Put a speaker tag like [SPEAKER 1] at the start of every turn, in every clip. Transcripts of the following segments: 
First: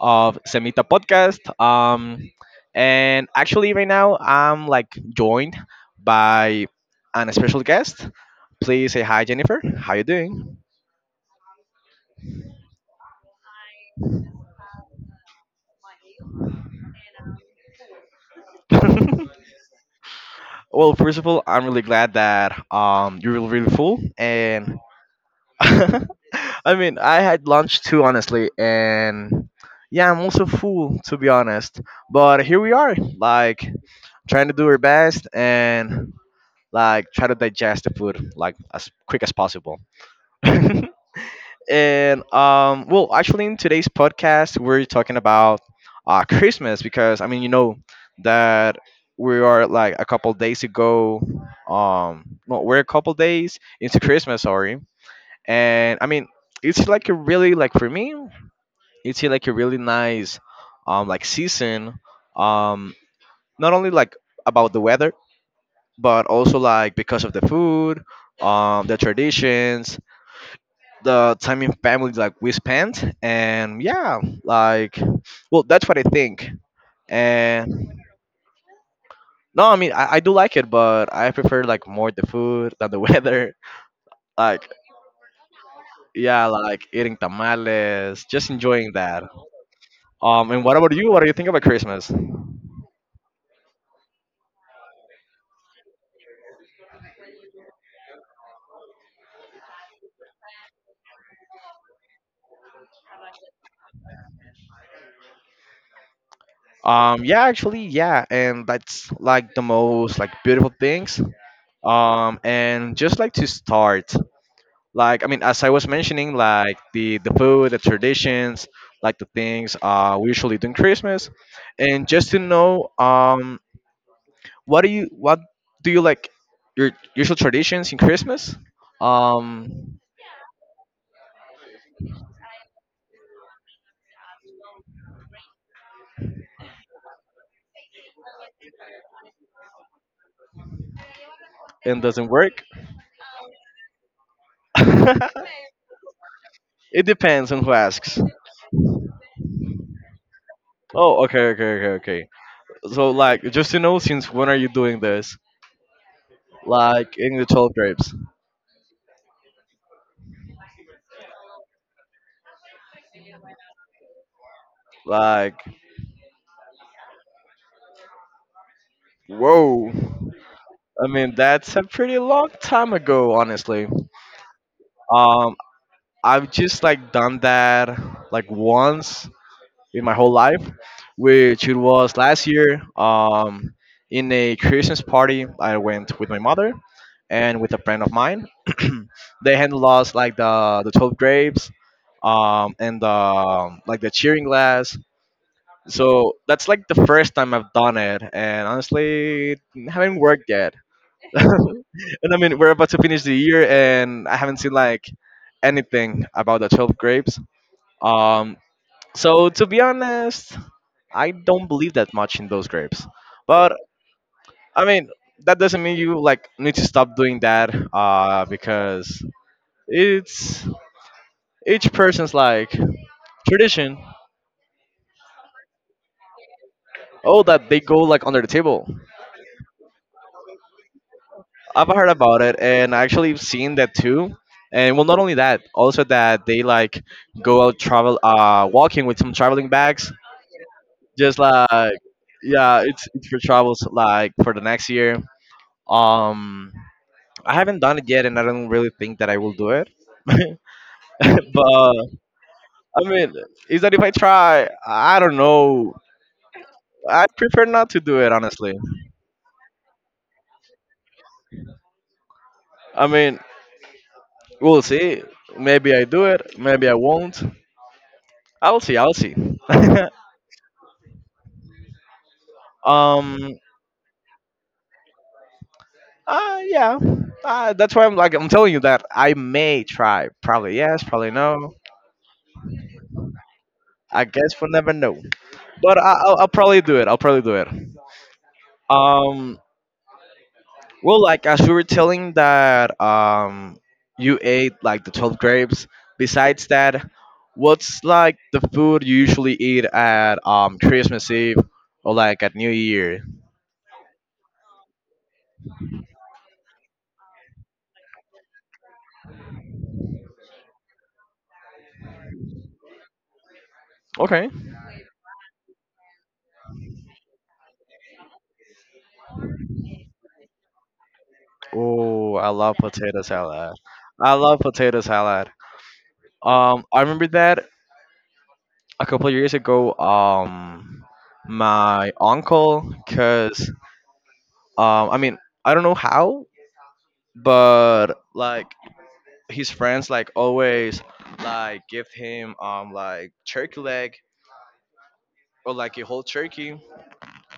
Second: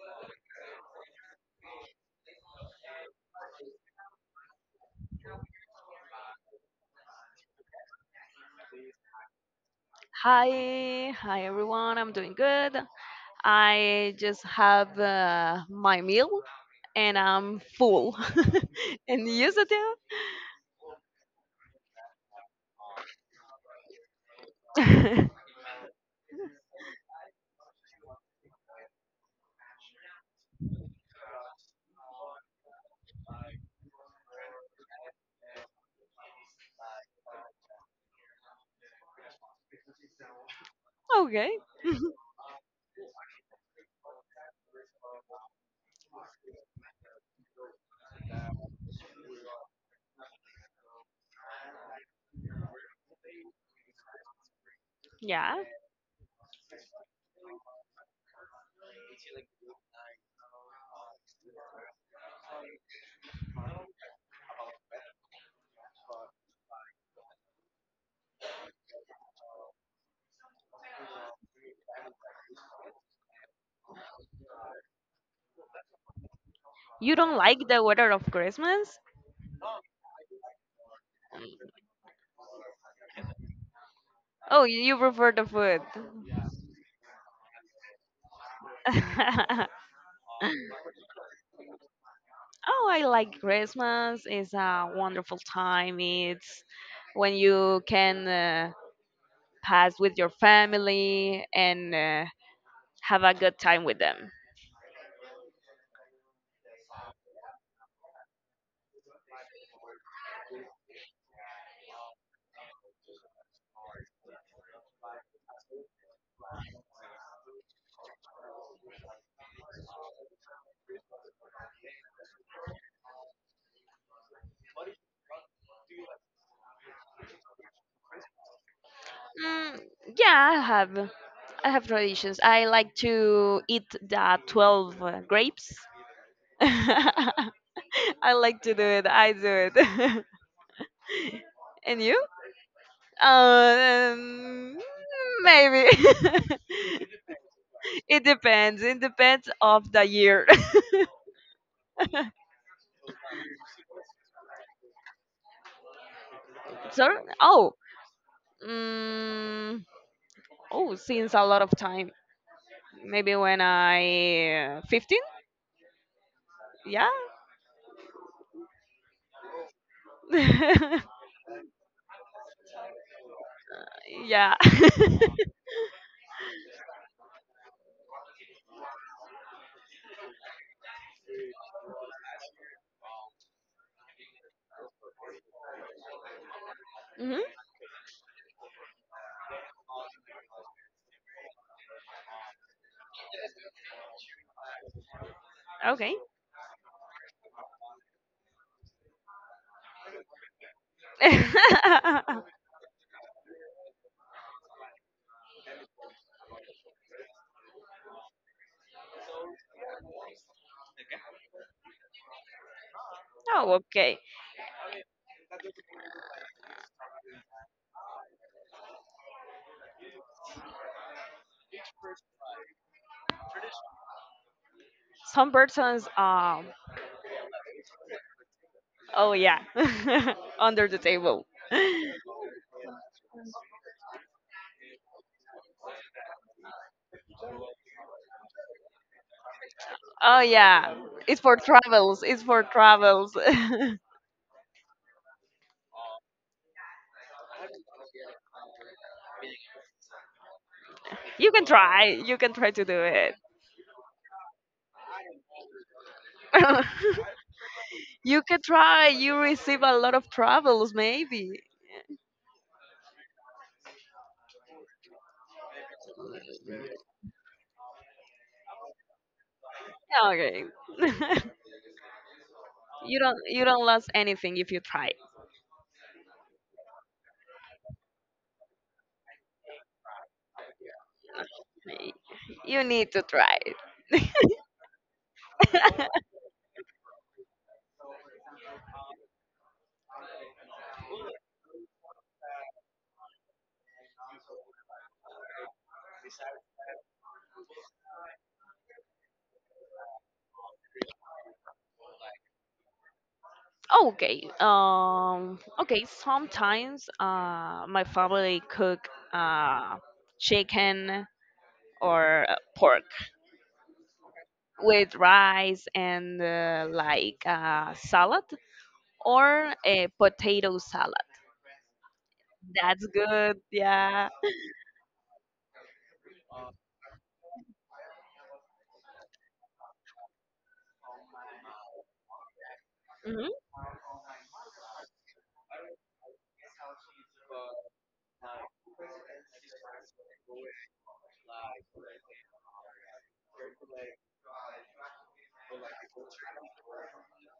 [SPEAKER 1] of Semita Podcast. And actually, right now, I'm like joined by an special guest. Please say hi, Jennifer. How you doing?
[SPEAKER 2] Hi, everyone. I'm doing good. I just have my meal and I'm full. And you, Satya?
[SPEAKER 1] Well, first of all, I'm really glad that you're really, really full. And I mean, I had lunch too, honestly. And yeah, I'm also full, to be honest. But here we are. Like, trying to do her best and like try to digest the food like as quick as possible. And
[SPEAKER 2] Okay,
[SPEAKER 1] well, actually, in today's podcast, we're talking about Christmas because I mean, you know that we are like a couple days ago. No, we're a couple days into Christmas, sorry.
[SPEAKER 2] yeah.
[SPEAKER 1] And I mean, it's like a really like for me, it's like a really nice like season. Um, Not only like about the weather, but also like because of the food, the traditions, the time in family like we spent, and yeah, like, well, that's what I think.
[SPEAKER 2] You don't like the
[SPEAKER 1] And
[SPEAKER 2] weather of Christmas?
[SPEAKER 1] no, I mean, I do like it, but I prefer like more the food than the weather.
[SPEAKER 2] Oh,
[SPEAKER 1] Like,
[SPEAKER 2] you prefer the food.
[SPEAKER 1] yeah, like eating tamales, just enjoying that. And what about you? What do you think about Christmas?
[SPEAKER 2] Oh, I like Christmas. It's a wonderful time. It's when you can pass with your family and have a good time with them.
[SPEAKER 1] Yeah, actually, yeah, and that's like the most like beautiful things. And just like to start. Like, I mean, as I was mentioning, like the food, the traditions, like the things we usually do in Christmas. And just to know, what do you like your usual traditions in Christmas,
[SPEAKER 2] Mm,
[SPEAKER 1] um
[SPEAKER 2] yeah, I have. I have traditions. I like to eat the 12 grapes. I like to do it. I do it.
[SPEAKER 1] and
[SPEAKER 2] And you?
[SPEAKER 1] doesn't work.
[SPEAKER 2] Um, maybe.
[SPEAKER 1] It depends on who asks.
[SPEAKER 2] It depends. It depends of the year.
[SPEAKER 1] Oh, okay, okay, okay, okay. So like, just to know, since when are you doing this, like
[SPEAKER 2] Sorry?
[SPEAKER 1] in the 12
[SPEAKER 2] Oh.
[SPEAKER 1] grapes?
[SPEAKER 2] Mm, oh, since a lot of time. Maybe when I 15?
[SPEAKER 1] Like,
[SPEAKER 2] Yeah.
[SPEAKER 1] whoa.
[SPEAKER 2] Yeah.
[SPEAKER 1] I mean, that's a pretty long time ago, honestly. Um, I've just like done that like once in my whole life, which it was last year. In a Christmas party, I went with my mother
[SPEAKER 2] hmm
[SPEAKER 1] and with a friend of mine. They had lost like the 12 grapes, and the like the cheering glass.
[SPEAKER 2] Okay.
[SPEAKER 1] So that's like the first time I've done it, and honestly, it haven't worked yet. And I
[SPEAKER 2] Oh,
[SPEAKER 1] mean, we're about to finish the year, and I haven't seen like anything about the 12 grapes. Um, so to be honest, I don't believe that much in those grapes. But
[SPEAKER 2] okay.
[SPEAKER 1] I mean, that doesn't mean you like need to stop doing that, because it's each person's like tradition.
[SPEAKER 2] Some persons,
[SPEAKER 1] Oh, that they go like under the table.
[SPEAKER 2] oh yeah, under the table.
[SPEAKER 1] I've heard about it, and I actually seen that too. And well, not only that, also that they like go out travel, walking with some traveling bags.
[SPEAKER 2] Oh yeah,
[SPEAKER 1] Just
[SPEAKER 2] it's for
[SPEAKER 1] like,
[SPEAKER 2] travels. It's for
[SPEAKER 1] yeah, it's
[SPEAKER 2] travels.
[SPEAKER 1] for travels like for the next year. Um, I haven't done it yet, and I don't really think that I will do it.
[SPEAKER 2] You can try.
[SPEAKER 1] But
[SPEAKER 2] You can try to do
[SPEAKER 1] I mean,
[SPEAKER 2] it.
[SPEAKER 1] is that if I try, I don't know. I prefer not to do it
[SPEAKER 2] You can
[SPEAKER 1] honestly.
[SPEAKER 2] try. You receive a lot of travels, maybe.
[SPEAKER 1] I mean, we'll see. Maybe I do it. Maybe I won't. I'll see. I'll see.
[SPEAKER 2] Yeah, okay. You don't.
[SPEAKER 1] um.
[SPEAKER 2] You don't lose anything if you try.
[SPEAKER 1] Yeah. That's why I'm like I'm telling you that I may try. Probably yes. Probably no.
[SPEAKER 2] You need to try.
[SPEAKER 1] I guess we'll never know. But I'll probably do it. I'll probably do it. Um, well, like as we were telling that, you ate like the 12 grapes. Besides that, what's like the food you usually eat at Christmas Eve or like at New Year?
[SPEAKER 2] Okay. Okay. Sometimes, my family cook chicken or pork
[SPEAKER 1] Okay.
[SPEAKER 2] with rice and salad or a potato salad.
[SPEAKER 1] Oh, I love
[SPEAKER 2] That's
[SPEAKER 1] potato
[SPEAKER 2] good.
[SPEAKER 1] salad.
[SPEAKER 2] Yeah.
[SPEAKER 1] I love potato salad. I remember that a couple of years ago. My uncle,
[SPEAKER 2] hmm
[SPEAKER 1] cause I mean, I don't know how, but like his friends like always like give him like turkey leg or like a whole turkey.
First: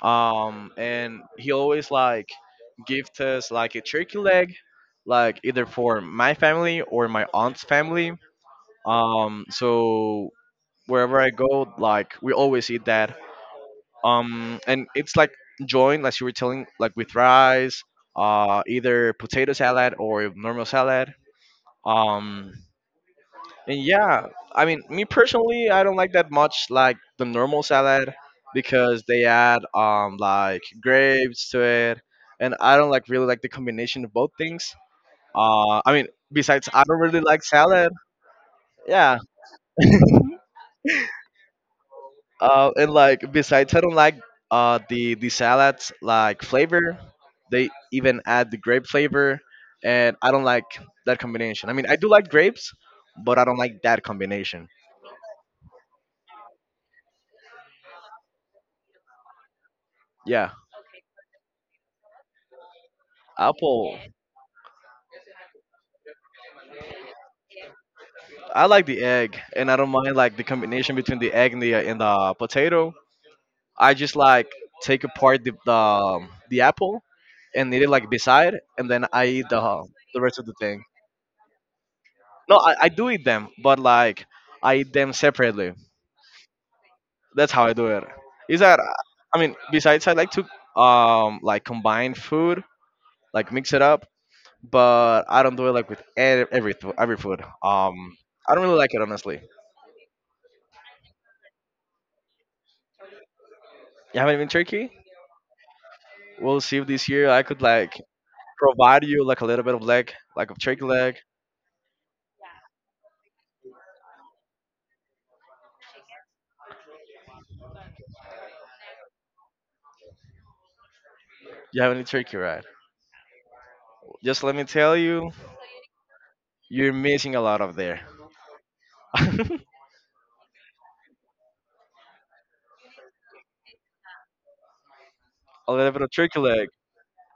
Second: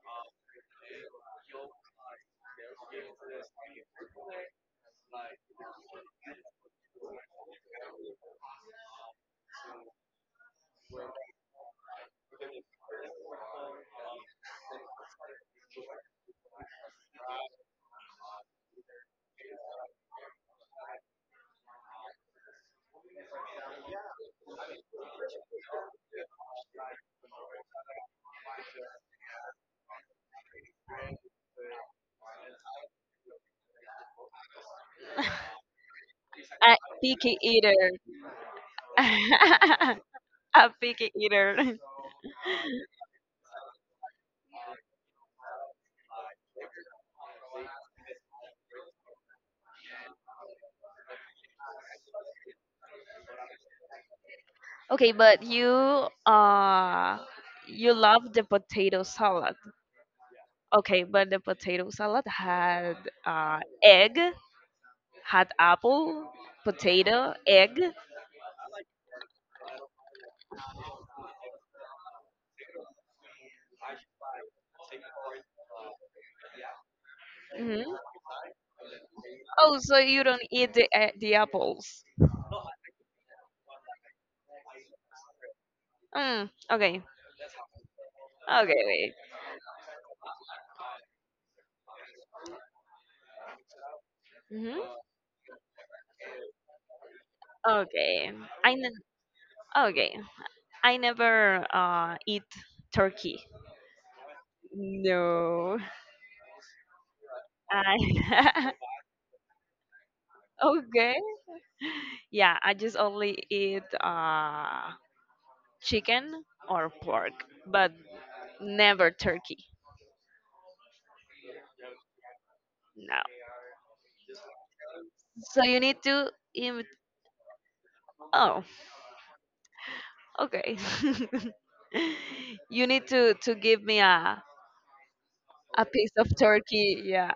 [SPEAKER 1] And he always like give us like a turkey leg like either for my family or my aunt's family. So wherever I go, like, we always eat that. And it's like joined like you were telling like with rice, either potato salad or normal salad. um And yeah, I mean, me personally, I don't like that much like the normal salad because they add like grapes to it, and I don't like really like the combination of both things. I mean, besides,
[SPEAKER 2] A
[SPEAKER 1] I don't really
[SPEAKER 2] picky
[SPEAKER 1] like
[SPEAKER 2] eater.
[SPEAKER 1] salad. Yeah,
[SPEAKER 2] A picky eater.
[SPEAKER 1] and like besides, I don't like the salads like flavor. They even add the grape flavor, and I don't like that combination. I mean, I do like grapes, but I don't like that combination.
[SPEAKER 2] Okay, but uh you love the potato salad.
[SPEAKER 1] Yeah,
[SPEAKER 2] Okay, but the potato salad had
[SPEAKER 1] apple.
[SPEAKER 2] egg, had apple, potato, egg.
[SPEAKER 1] I like the egg, and I don't mind like the combination between the egg and the potato. I just like take apart the apple and eat it
[SPEAKER 2] hmm
[SPEAKER 1] like beside, and then I eat
[SPEAKER 2] Oh, so
[SPEAKER 1] the
[SPEAKER 2] you
[SPEAKER 1] rest
[SPEAKER 2] don't
[SPEAKER 1] of the
[SPEAKER 2] eat the
[SPEAKER 1] thing.
[SPEAKER 2] the apples?
[SPEAKER 1] No, I do eat them, but like I eat them separately.
[SPEAKER 2] Okay,
[SPEAKER 1] That's how I do it. Is that
[SPEAKER 2] okay, wait.
[SPEAKER 1] I mean, besides I like to like combine food, like mix it up,
[SPEAKER 2] hmm
[SPEAKER 1] but I don't do it like with every food.
[SPEAKER 2] Okay,
[SPEAKER 1] I don't
[SPEAKER 2] I
[SPEAKER 1] really like
[SPEAKER 2] ne-
[SPEAKER 1] it honestly.
[SPEAKER 2] okay. I never eat turkey.
[SPEAKER 1] You haven't been Turkey?
[SPEAKER 2] No.
[SPEAKER 1] We'll see if this year I could like
[SPEAKER 2] I
[SPEAKER 1] provide you like a little bit of leg, like of turkey
[SPEAKER 2] okay.
[SPEAKER 1] leg.
[SPEAKER 2] Yeah, I just only eat chicken or pork, but never turkey.
[SPEAKER 1] You have any turkey, right?
[SPEAKER 2] No.
[SPEAKER 1] Just let me tell you,
[SPEAKER 2] So you need to im-
[SPEAKER 1] you're missing a lot of there.
[SPEAKER 2] Oh,
[SPEAKER 1] A
[SPEAKER 2] okay. You need to give me a
[SPEAKER 1] little bit of
[SPEAKER 2] piece of
[SPEAKER 1] turkey leg.
[SPEAKER 2] turkey. Yeah.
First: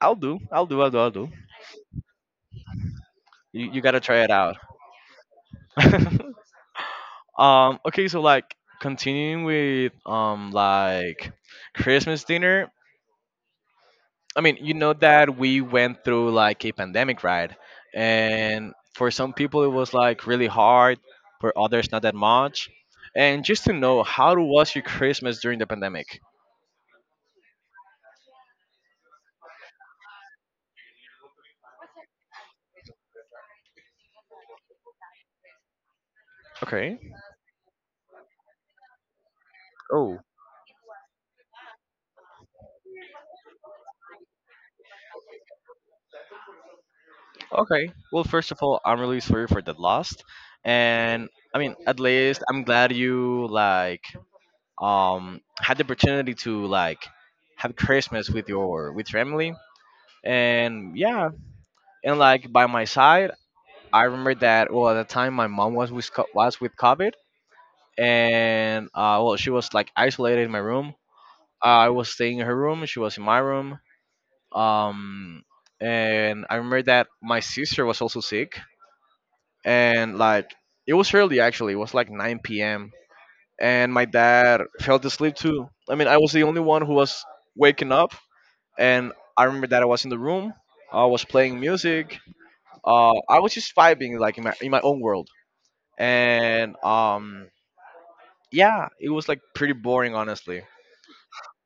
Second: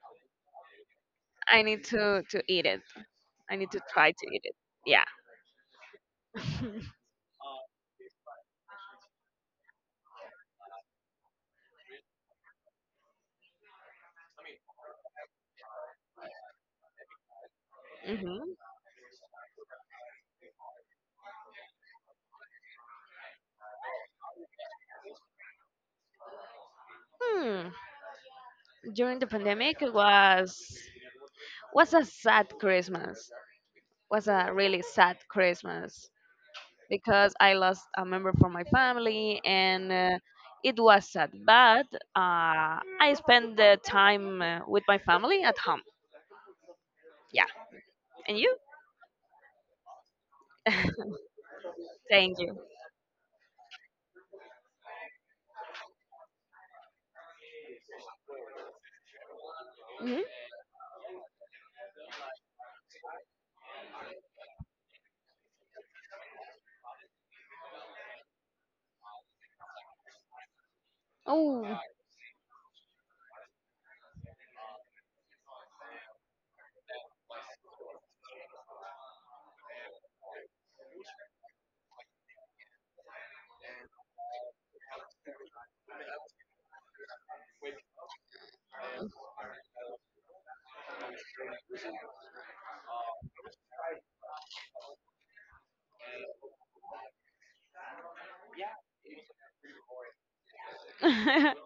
[SPEAKER 1] I'll do. I'll do. I'll do. I'll do.
[SPEAKER 2] I need to eat it. I
[SPEAKER 1] You,
[SPEAKER 2] need
[SPEAKER 1] you
[SPEAKER 2] to
[SPEAKER 1] gotta
[SPEAKER 2] try
[SPEAKER 1] try
[SPEAKER 2] to
[SPEAKER 1] it
[SPEAKER 2] eat it.
[SPEAKER 1] out.
[SPEAKER 2] Yeah.
[SPEAKER 1] Okay. So like continuing with like Christmas dinner. I mean, you know that we went through like a pandemic, right?
[SPEAKER 2] hmm
[SPEAKER 1] And for some people, it was like really hard. For others, not that much. And just to know, how was your Christmas during the pandemic?
[SPEAKER 2] Hmm. During the pandemic it was a sad Christmas. Was a really sad Christmas
[SPEAKER 1] Okay.
[SPEAKER 2] because I lost a member from my family and
[SPEAKER 1] Oh,
[SPEAKER 2] it was sad, but I spent the time with my family at home. Yeah.
[SPEAKER 1] okay. Well,
[SPEAKER 2] And
[SPEAKER 1] first
[SPEAKER 2] you?
[SPEAKER 1] of all, I'm really sorry for the loss, and I mean, at
[SPEAKER 2] Thank
[SPEAKER 1] least
[SPEAKER 2] you.
[SPEAKER 1] I'm glad you like had the opportunity to like have Christmas with your family.
[SPEAKER 2] hmm
[SPEAKER 1] And yeah, and like by my side, I remember that well at the time my mom was with covid, and well she was like isolated in my room.
[SPEAKER 2] Oh.
[SPEAKER 1] I was staying in her room, she was in my room. um and I remember that my sister was also sick, and like it was early, actually it was like 9 p.m. and my dad fell asleep too. I mean, I was the only one who was waking up, and I remember that I was in the room, I was playing music. I was just vibing like in my own world, and yeah, it was like pretty boring, honestly.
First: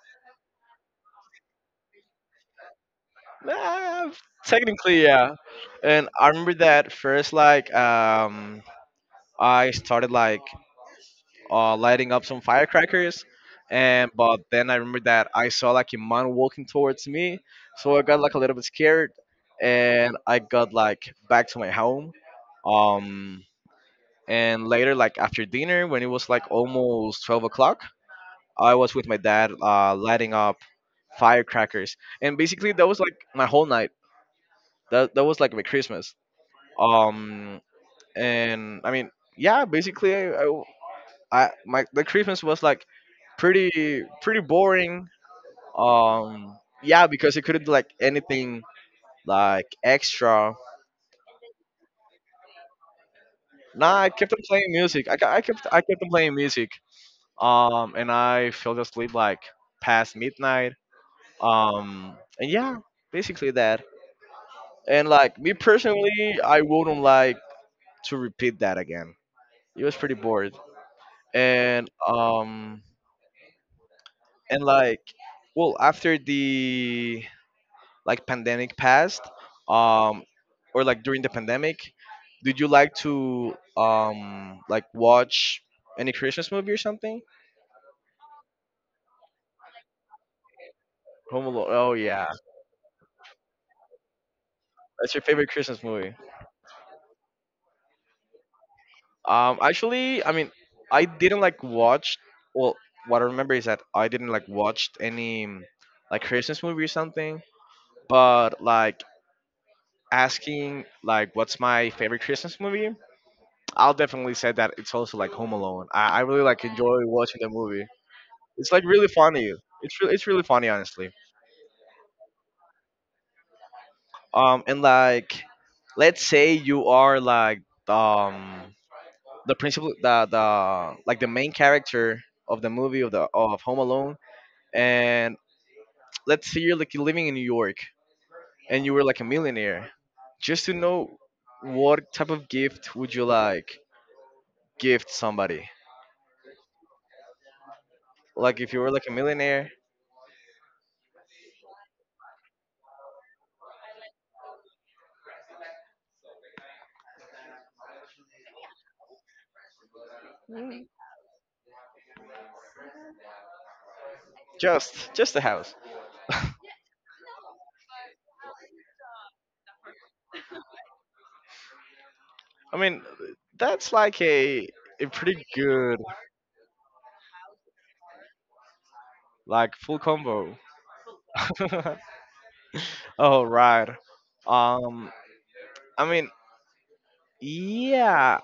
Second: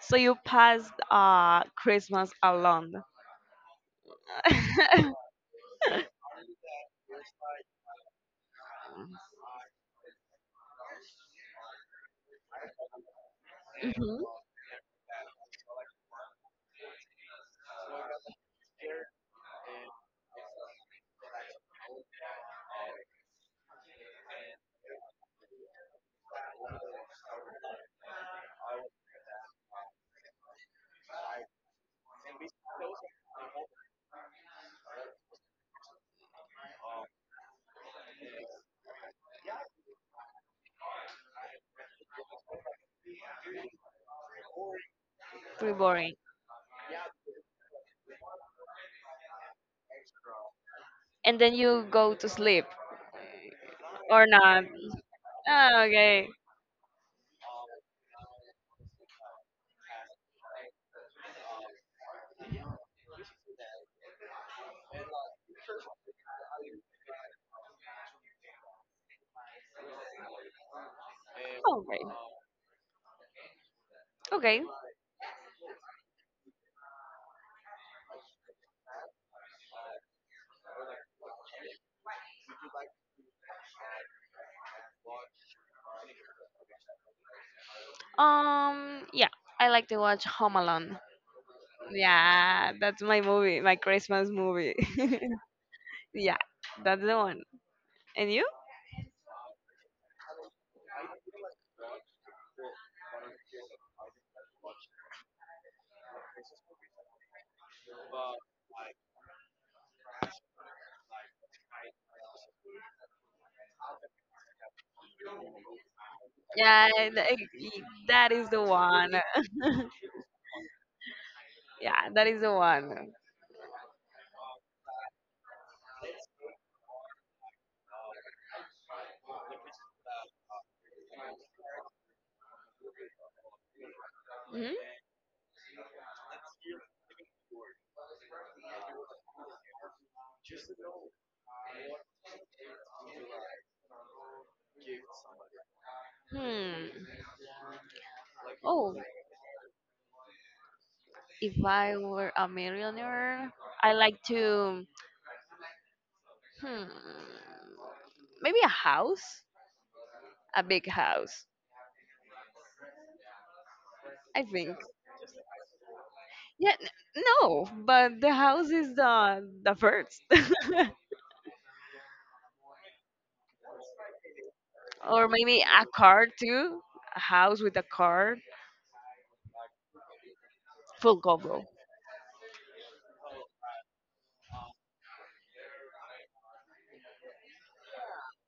[SPEAKER 2] So you passed Christmas alone.
[SPEAKER 1] Ah, technically, yeah. And I remember that first, like, I started like lighting up some firecrackers, and
[SPEAKER 2] hmm
[SPEAKER 1] but then I remember that I saw like a man walking towards me, so I got like a little bit scared, and I got like back to my home. Um, and later, like after dinner, when it was like almost 12 o'clock, I was with my dad, lighting up firecrackers, and basically that was like my whole night. That was like my Christmas. Um, and I mean, yeah, basically, I my the Christmas was like pretty boring.
[SPEAKER 2] Pretty boring.
[SPEAKER 1] Yeah, because it couldn't do, like anything like extra.
[SPEAKER 2] And then you go to sleep
[SPEAKER 1] Nah, I
[SPEAKER 2] or
[SPEAKER 1] kept on
[SPEAKER 2] not?
[SPEAKER 1] playing music. I
[SPEAKER 2] Ah,
[SPEAKER 1] kept on
[SPEAKER 2] okay.
[SPEAKER 1] playing music. And I fell asleep like past midnight. And yeah, basically that. And like me personally, I wouldn't like to repeat that again. It was pretty bored.
[SPEAKER 2] All
[SPEAKER 1] And
[SPEAKER 2] right.
[SPEAKER 1] um and
[SPEAKER 2] Okay.
[SPEAKER 1] like well after the like pandemic passed, um or like during the pandemic, did you like to like watch any Christmas movie or something?
[SPEAKER 2] Yeah, I like to watch Home Alone.
[SPEAKER 1] Home Alone. Oh yeah.
[SPEAKER 2] Yeah, that's my movie, my Christmas movie.
[SPEAKER 1] That's your favorite Christmas movie.
[SPEAKER 2] Yeah, that's the one. And you?
[SPEAKER 1] Actually, I mean, I didn't like watch. Well, what I remember is that I didn't like watched any like Christmas movie or something. But like asking like what's my favorite Christmas movie, I'll definitely say that it's also like Home Alone. I really like
[SPEAKER 2] Yeah,
[SPEAKER 1] enjoy watching the movie.
[SPEAKER 2] that is the
[SPEAKER 1] It's like really
[SPEAKER 2] one.
[SPEAKER 1] funny. It's really funny, honestly.
[SPEAKER 2] Yeah, that is the one.
[SPEAKER 1] And like, let's say you are like um the principal the like the main character of the movie of Home Alone,
[SPEAKER 2] Mhm.
[SPEAKER 1] and let's say you're like living in New York, and you were like a millionaire. Just to know, what type of gift would you like gift somebody?
[SPEAKER 2] Hmm.
[SPEAKER 1] Like if you were
[SPEAKER 2] Oh,
[SPEAKER 1] like a millionaire,
[SPEAKER 2] if I were a millionaire, I like to hmm, maybe a house, a big house. I think.
[SPEAKER 1] just a house.
[SPEAKER 2] Yeah, n- no, but the house is the first,
[SPEAKER 1] I mean, that's like a a
[SPEAKER 2] or
[SPEAKER 1] pretty
[SPEAKER 2] maybe a
[SPEAKER 1] good
[SPEAKER 2] car too, a house with a car,
[SPEAKER 1] like full combo.
[SPEAKER 2] full combo.
[SPEAKER 1] Oh right. Um, I mean, yeah.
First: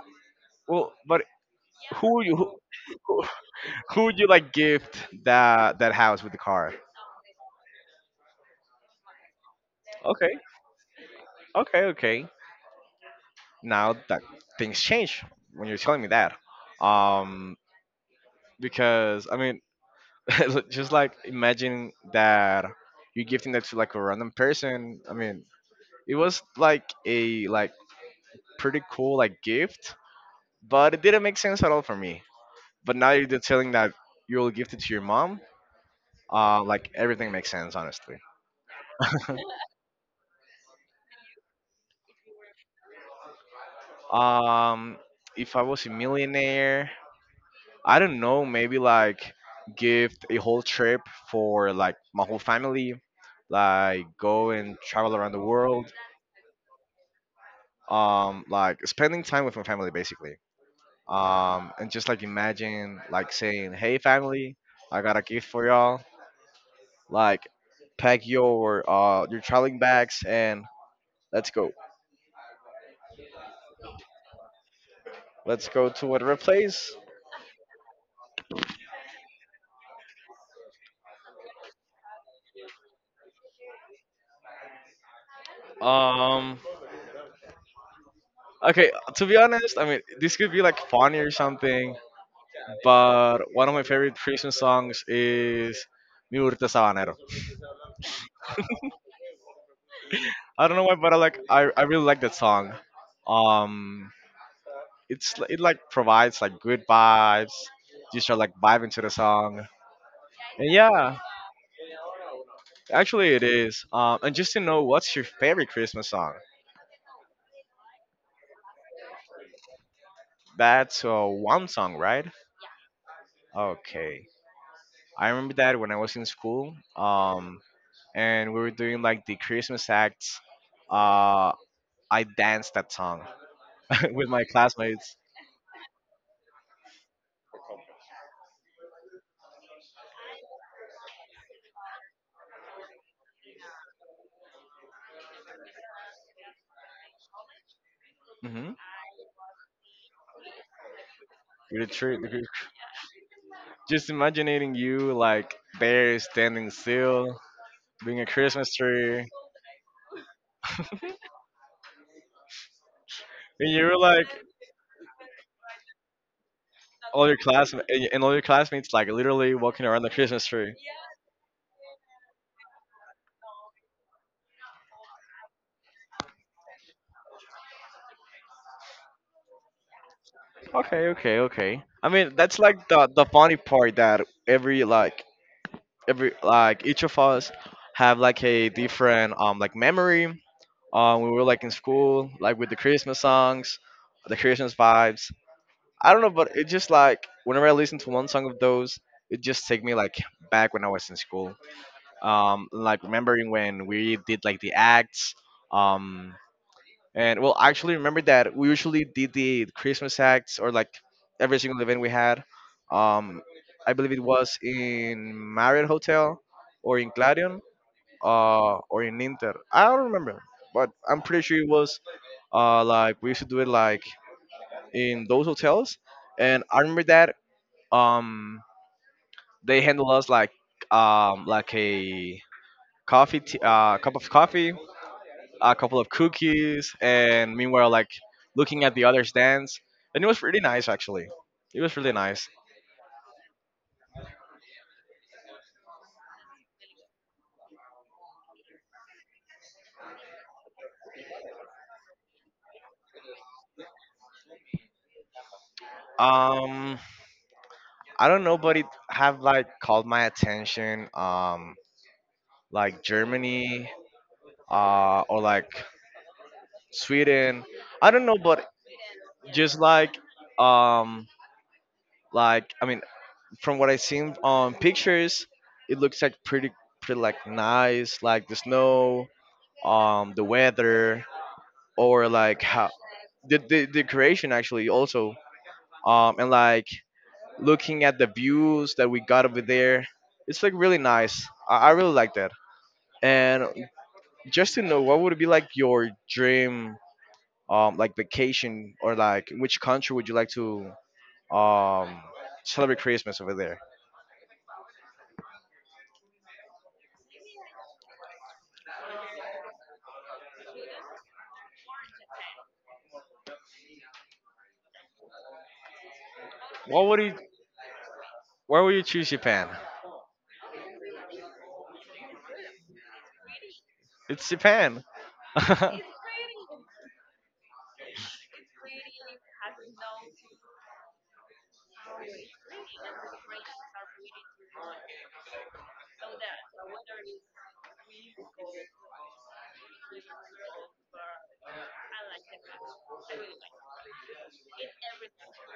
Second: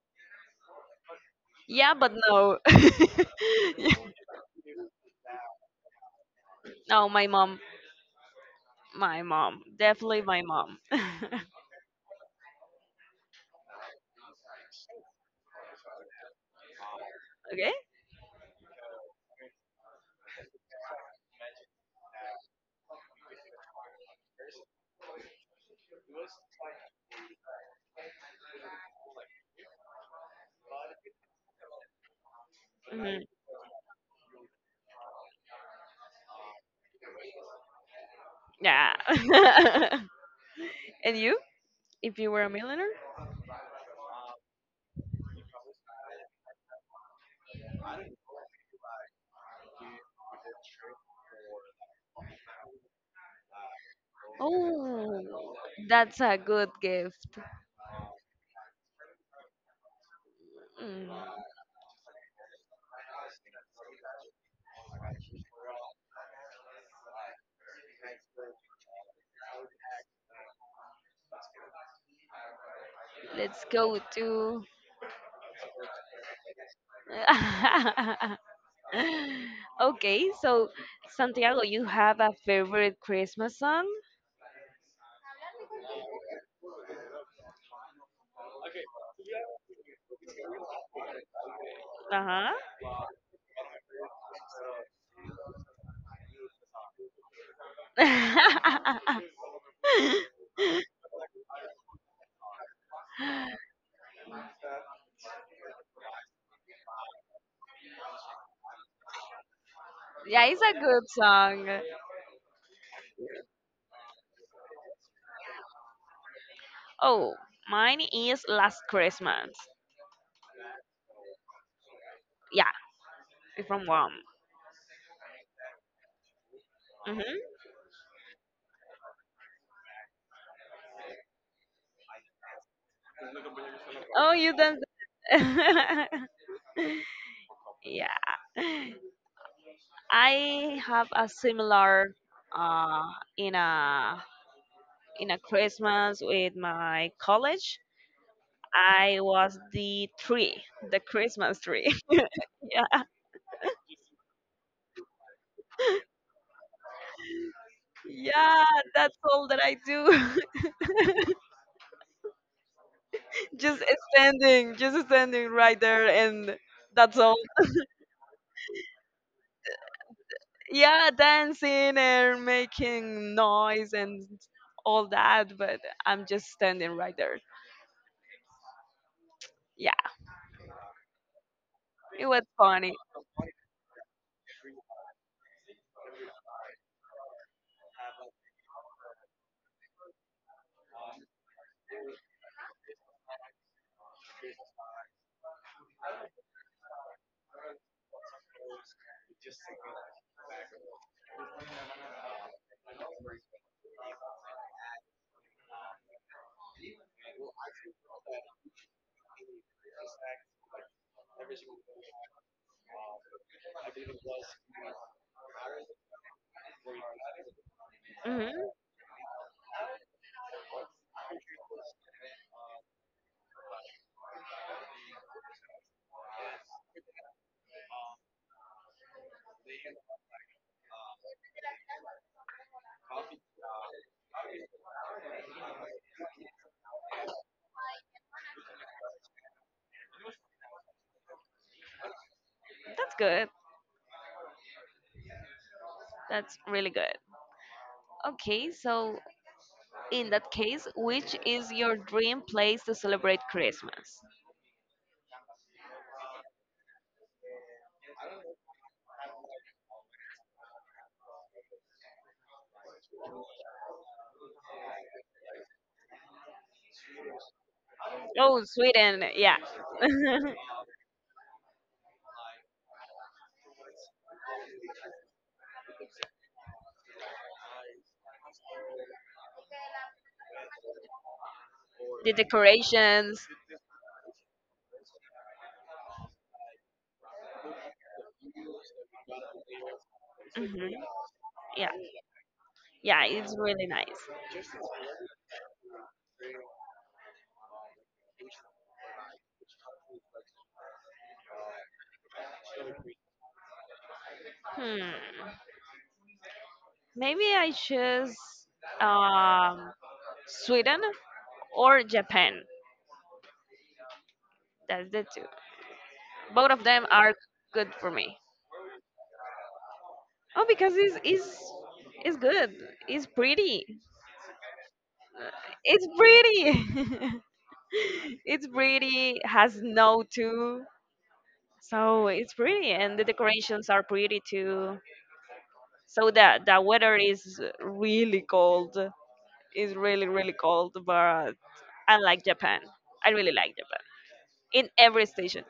[SPEAKER 1] Well, but
[SPEAKER 2] Yeah, but
[SPEAKER 1] who would you who,
[SPEAKER 2] no.
[SPEAKER 1] who who would you like gift that house with the car?
[SPEAKER 2] No, my mom My mom, definitely
[SPEAKER 1] Okay,
[SPEAKER 2] my mom. Okay.
[SPEAKER 1] okay, okay. Now that things change when you're telling me that. Um, because I mean, just like imagine that you're gifting that to like a random person. I mean, it was like a pretty cool like gift, but it didn't make sense at all for me. But now
[SPEAKER 2] Mhm.
[SPEAKER 1] you're telling that you'll gift it to your mom. Like everything makes sense honestly.
[SPEAKER 2] Yeah. And you, if you were a millionaire?
[SPEAKER 1] Um, if I was a millionaire, I don't know, maybe like give a whole trip for like my whole family, like go and travel
[SPEAKER 2] Oh,
[SPEAKER 1] around the world,
[SPEAKER 2] that's a good gift.
[SPEAKER 1] like spending time with my family basically,
[SPEAKER 2] Mm.
[SPEAKER 1] and just like imagine like saying, "Hey family, I got a gift for y'all. Like, pack your traveling bags and let's go.
[SPEAKER 2] Let's go to.
[SPEAKER 1] Let's go to whatever place."
[SPEAKER 2] Okay, so Santiago, you have a favorite Christmas song?
[SPEAKER 1] Um. Okay. To be honest, I mean, this could be like funny or something,
[SPEAKER 2] Uh huh.
[SPEAKER 1] but one of my favorite prison songs is Mi Burrito Sabanero. I don't know why, but I really like that song. Um, it like provides like good vibes. You start like vibing to the song,
[SPEAKER 2] Yeah, it's
[SPEAKER 1] and
[SPEAKER 2] a good
[SPEAKER 1] yeah,
[SPEAKER 2] song.
[SPEAKER 1] actually it is. And just to know, what's your favorite Christmas song?
[SPEAKER 2] Oh, mine is Last Christmas.
[SPEAKER 1] That's one song, right?
[SPEAKER 2] Yeah, it's from Rome.
[SPEAKER 1] Okay, I remember that when I was in school.
[SPEAKER 2] hmm
[SPEAKER 1] And we were doing like the Christmas acts. Uh, I danced that song. with
[SPEAKER 2] Oh,
[SPEAKER 1] my
[SPEAKER 2] you done
[SPEAKER 1] classmates.
[SPEAKER 2] that. Yeah. I have a similar uh in a in a Christmas with my college.
[SPEAKER 1] Hmm
[SPEAKER 2] I was the tree, the Christmas
[SPEAKER 1] With a
[SPEAKER 2] tree.
[SPEAKER 1] tree, because-
[SPEAKER 2] Yeah.
[SPEAKER 1] just imagining you like there standing still, being a
[SPEAKER 2] Yeah,
[SPEAKER 1] Christmas
[SPEAKER 2] that's
[SPEAKER 1] tree,
[SPEAKER 2] all that I do.
[SPEAKER 1] and
[SPEAKER 2] Just
[SPEAKER 1] you're like
[SPEAKER 2] just standing right there and that's all.
[SPEAKER 1] all your classmates like literally walking around the Christmas tree.
[SPEAKER 2] Yeah, dancing and making noise and all that, but I'm just standing right there. Yeah,
[SPEAKER 1] Okay, okay, okay. I
[SPEAKER 2] it
[SPEAKER 1] mean,
[SPEAKER 2] was
[SPEAKER 1] that's like
[SPEAKER 2] funny.
[SPEAKER 1] the funny part that every like every like each of us have like a different like memory, we were like in school, like with the Christmas songs, the Christmas vibes. I don't know, but it just like whenever I listen to one song of those, it just take me like back when I was in school. Like remembering when we did like the acts. Um, and well, actually remember that we usually did the Christmas acts or like every single event we had. Um, I believe it was in Marriott Hotel or in Clarion,
[SPEAKER 2] hmm
[SPEAKER 1] or in Inter. I don't remember, but I'm pretty sure it was like we used to do it like in those hotels. And I remember that um, they handled us like a cup of coffee, a couple of cookies, and meanwhile like looking at the other stands. And it was really nice actually. It was really nice.
[SPEAKER 2] That's good. That's really good. Okay, so in that case, which is your dream place to celebrate Christmas?
[SPEAKER 1] Um, I don't know, but it have like called my attention. Like Germany, or like Sweden. I don't know, but
[SPEAKER 2] Oh, Sweden, yeah.
[SPEAKER 1] just um like I mean from what I seen on pictures, it looks like pretty like nice, like the snow, the weather or
[SPEAKER 2] The
[SPEAKER 1] like how
[SPEAKER 2] decorations.
[SPEAKER 1] the decoration actually also and like looking at the views that we got over there, it's like
[SPEAKER 2] hmm
[SPEAKER 1] really nice. I
[SPEAKER 2] Yeah,
[SPEAKER 1] really like that.
[SPEAKER 2] yeah, it's
[SPEAKER 1] And
[SPEAKER 2] really nice.
[SPEAKER 1] just to know what would be like your dream like vacation or like which country would you like to um, celebrate Christmas over there.
[SPEAKER 2] Hmm. Maybe I choose um, Sweden or Japan. That's the two. Both of
[SPEAKER 1] Why
[SPEAKER 2] them
[SPEAKER 1] would you?
[SPEAKER 2] are good for me.
[SPEAKER 1] Why would you choose Japan?
[SPEAKER 2] Oh, because it's good. It's pretty.
[SPEAKER 1] It's Japan.
[SPEAKER 2] Uh, It's pretty. It's pretty. Has snow too. So it's pretty, and the decorations are pretty too. So that the weather is really cold. It's really, really cold, but I like Japan. I really like Japan in every station,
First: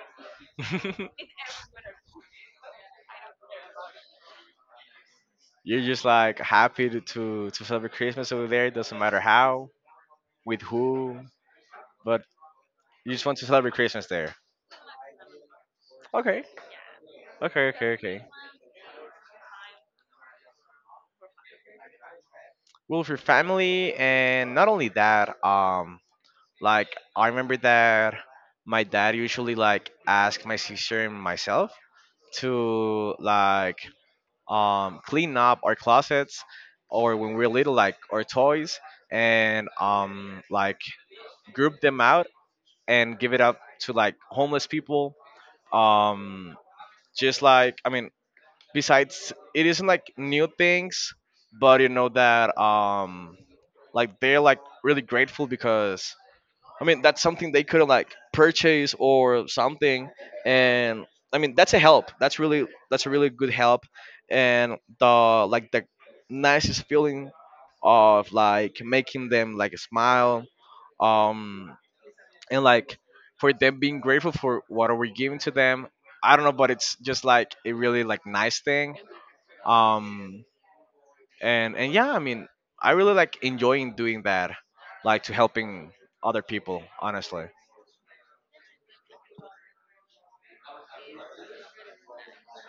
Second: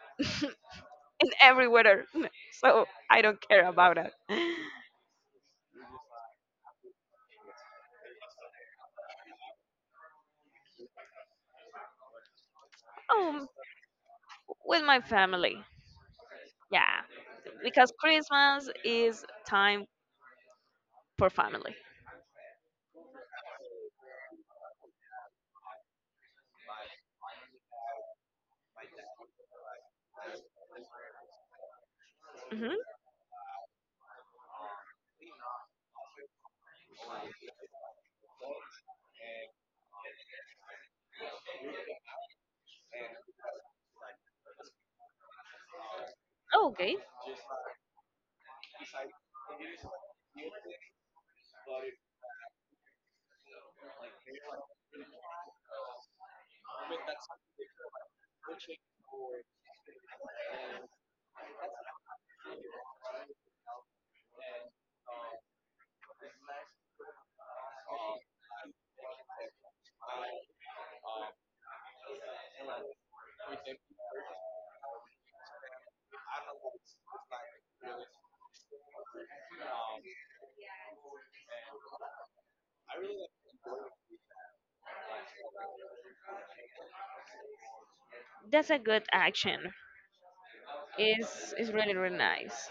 [SPEAKER 2] in every weather. So I don't care about it.
[SPEAKER 1] You're just like happy to, to celebrate Christmas over there. It doesn't matter how, with who, but you just want
[SPEAKER 2] Um,
[SPEAKER 1] to celebrate Christmas there.
[SPEAKER 2] with my family,
[SPEAKER 1] Okay,
[SPEAKER 2] yeah,
[SPEAKER 1] okay,
[SPEAKER 2] because
[SPEAKER 1] okay, okay.
[SPEAKER 2] Christmas is time for family.
[SPEAKER 1] Well, with your family, and not only that, like I remember that my dad usually like asked my sister and myself
[SPEAKER 2] hmm
[SPEAKER 1] to like clean up our closets or when we're little like our toys and like group them out and give it up to like homeless people, um,
[SPEAKER 2] Okay,
[SPEAKER 1] just like I mean, besides it isn't like new things, but you know that like they're like really grateful because I mean, that's something they could like purchase or something. And I mean, that's a help. That's really that's a really good help. And the nicest feeling of like making them like smile. Um, and like for them being grateful for what are we giving to them. I don't know, but it's just like a really like nice thing. Um, and yeah, I mean, I really like enjoying doing that, like to helping other people, honestly.
[SPEAKER 2] that's a good action. It's really really nice.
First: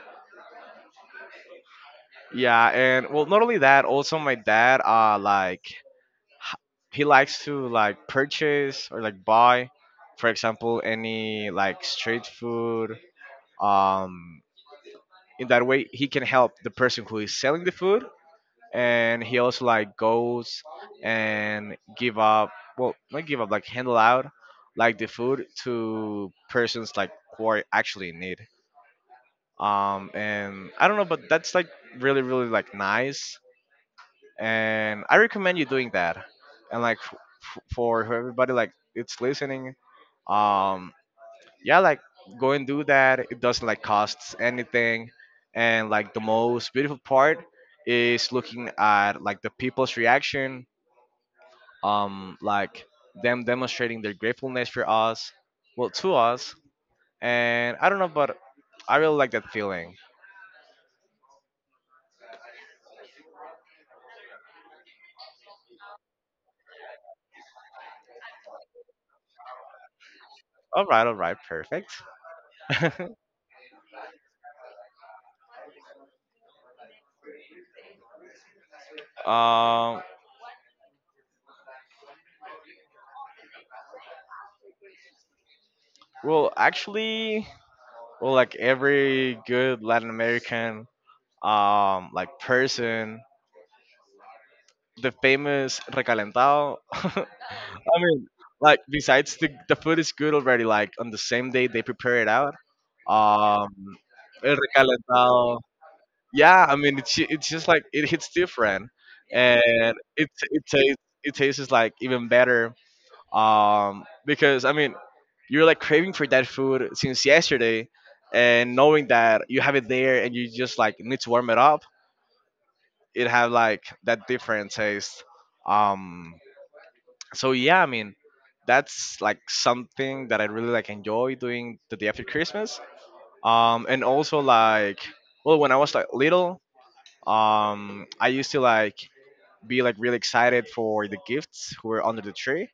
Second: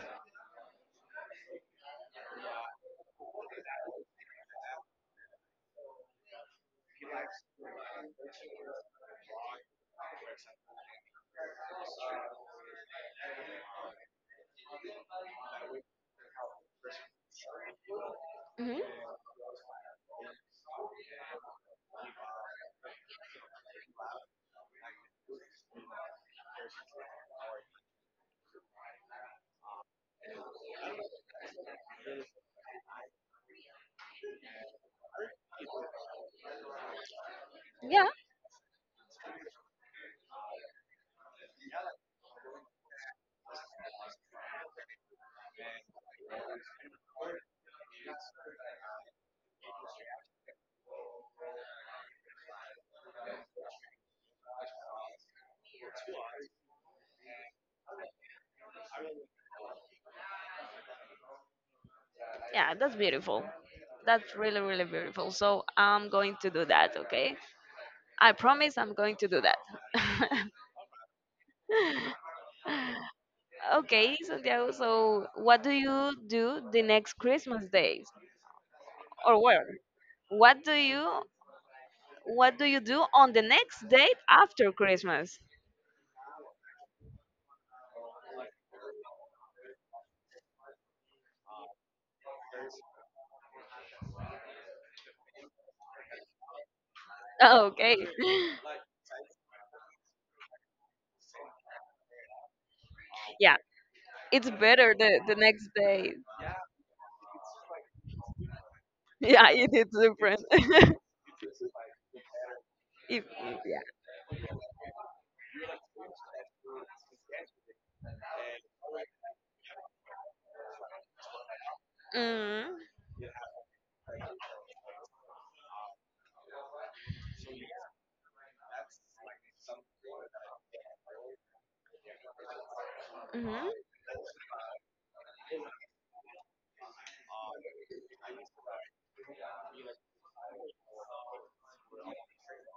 [SPEAKER 1] Yeah, and well, not only that, also my dad, like h- he likes to like purchase or like buy, for example, any like street food. Um, in that way, he can help the person who is selling the food,
[SPEAKER 2] hmm
[SPEAKER 1] and he also like goes and give up, well, not give up, like handle out like the food to persons like who are actually in need. And I don't know, but that's like really, really like nice and I recommend you doing that. And like for
[SPEAKER 2] Yeah,
[SPEAKER 1] everybody like it's listening, um, yeah, like go and do that. It doesn't like costs anything, and like the most beautiful part is looking at like the people's reaction, like them demonstrating their gratefulness for us, well to us. And I don't know, but I really like that feeling.
[SPEAKER 2] yeah, that's beautiful. That's really, really beautiful. So I'm going to do that, okay? I promise I'm going to do that.
[SPEAKER 1] All right, perfect.
[SPEAKER 2] Okay, Santiago, so what do you do the next Christmas days? Or where?
[SPEAKER 1] um,
[SPEAKER 2] What do you what do you do on the next date after Christmas?
[SPEAKER 1] well, actually, well, like every good Latin American like person, the famous recalentado. I
[SPEAKER 2] Okay.
[SPEAKER 1] mean, like besides the food is good already. Like on the same day they prepare it out.
[SPEAKER 2] Yeah.
[SPEAKER 1] Um,
[SPEAKER 2] It's
[SPEAKER 1] el
[SPEAKER 2] better the
[SPEAKER 1] recalentado.
[SPEAKER 2] next day.
[SPEAKER 1] Yeah, I mean it's just like it hits different,
[SPEAKER 2] Yeah, it is
[SPEAKER 1] and it
[SPEAKER 2] different.
[SPEAKER 1] it tastes it tastes like even better
[SPEAKER 2] If, yeah.
[SPEAKER 1] because I mean, you're like craving for that food since yesterday, and knowing that you have it there and you just like need to warm it up,
[SPEAKER 2] Mm,
[SPEAKER 1] it have like that different taste. Um, so yeah, I mean, that's like something that I really like enjoy doing the day after Christmas.
[SPEAKER 2] mhm,
[SPEAKER 1] And also like, well, when I was like little, I used to like be like really excited for the gifts who were under the tree.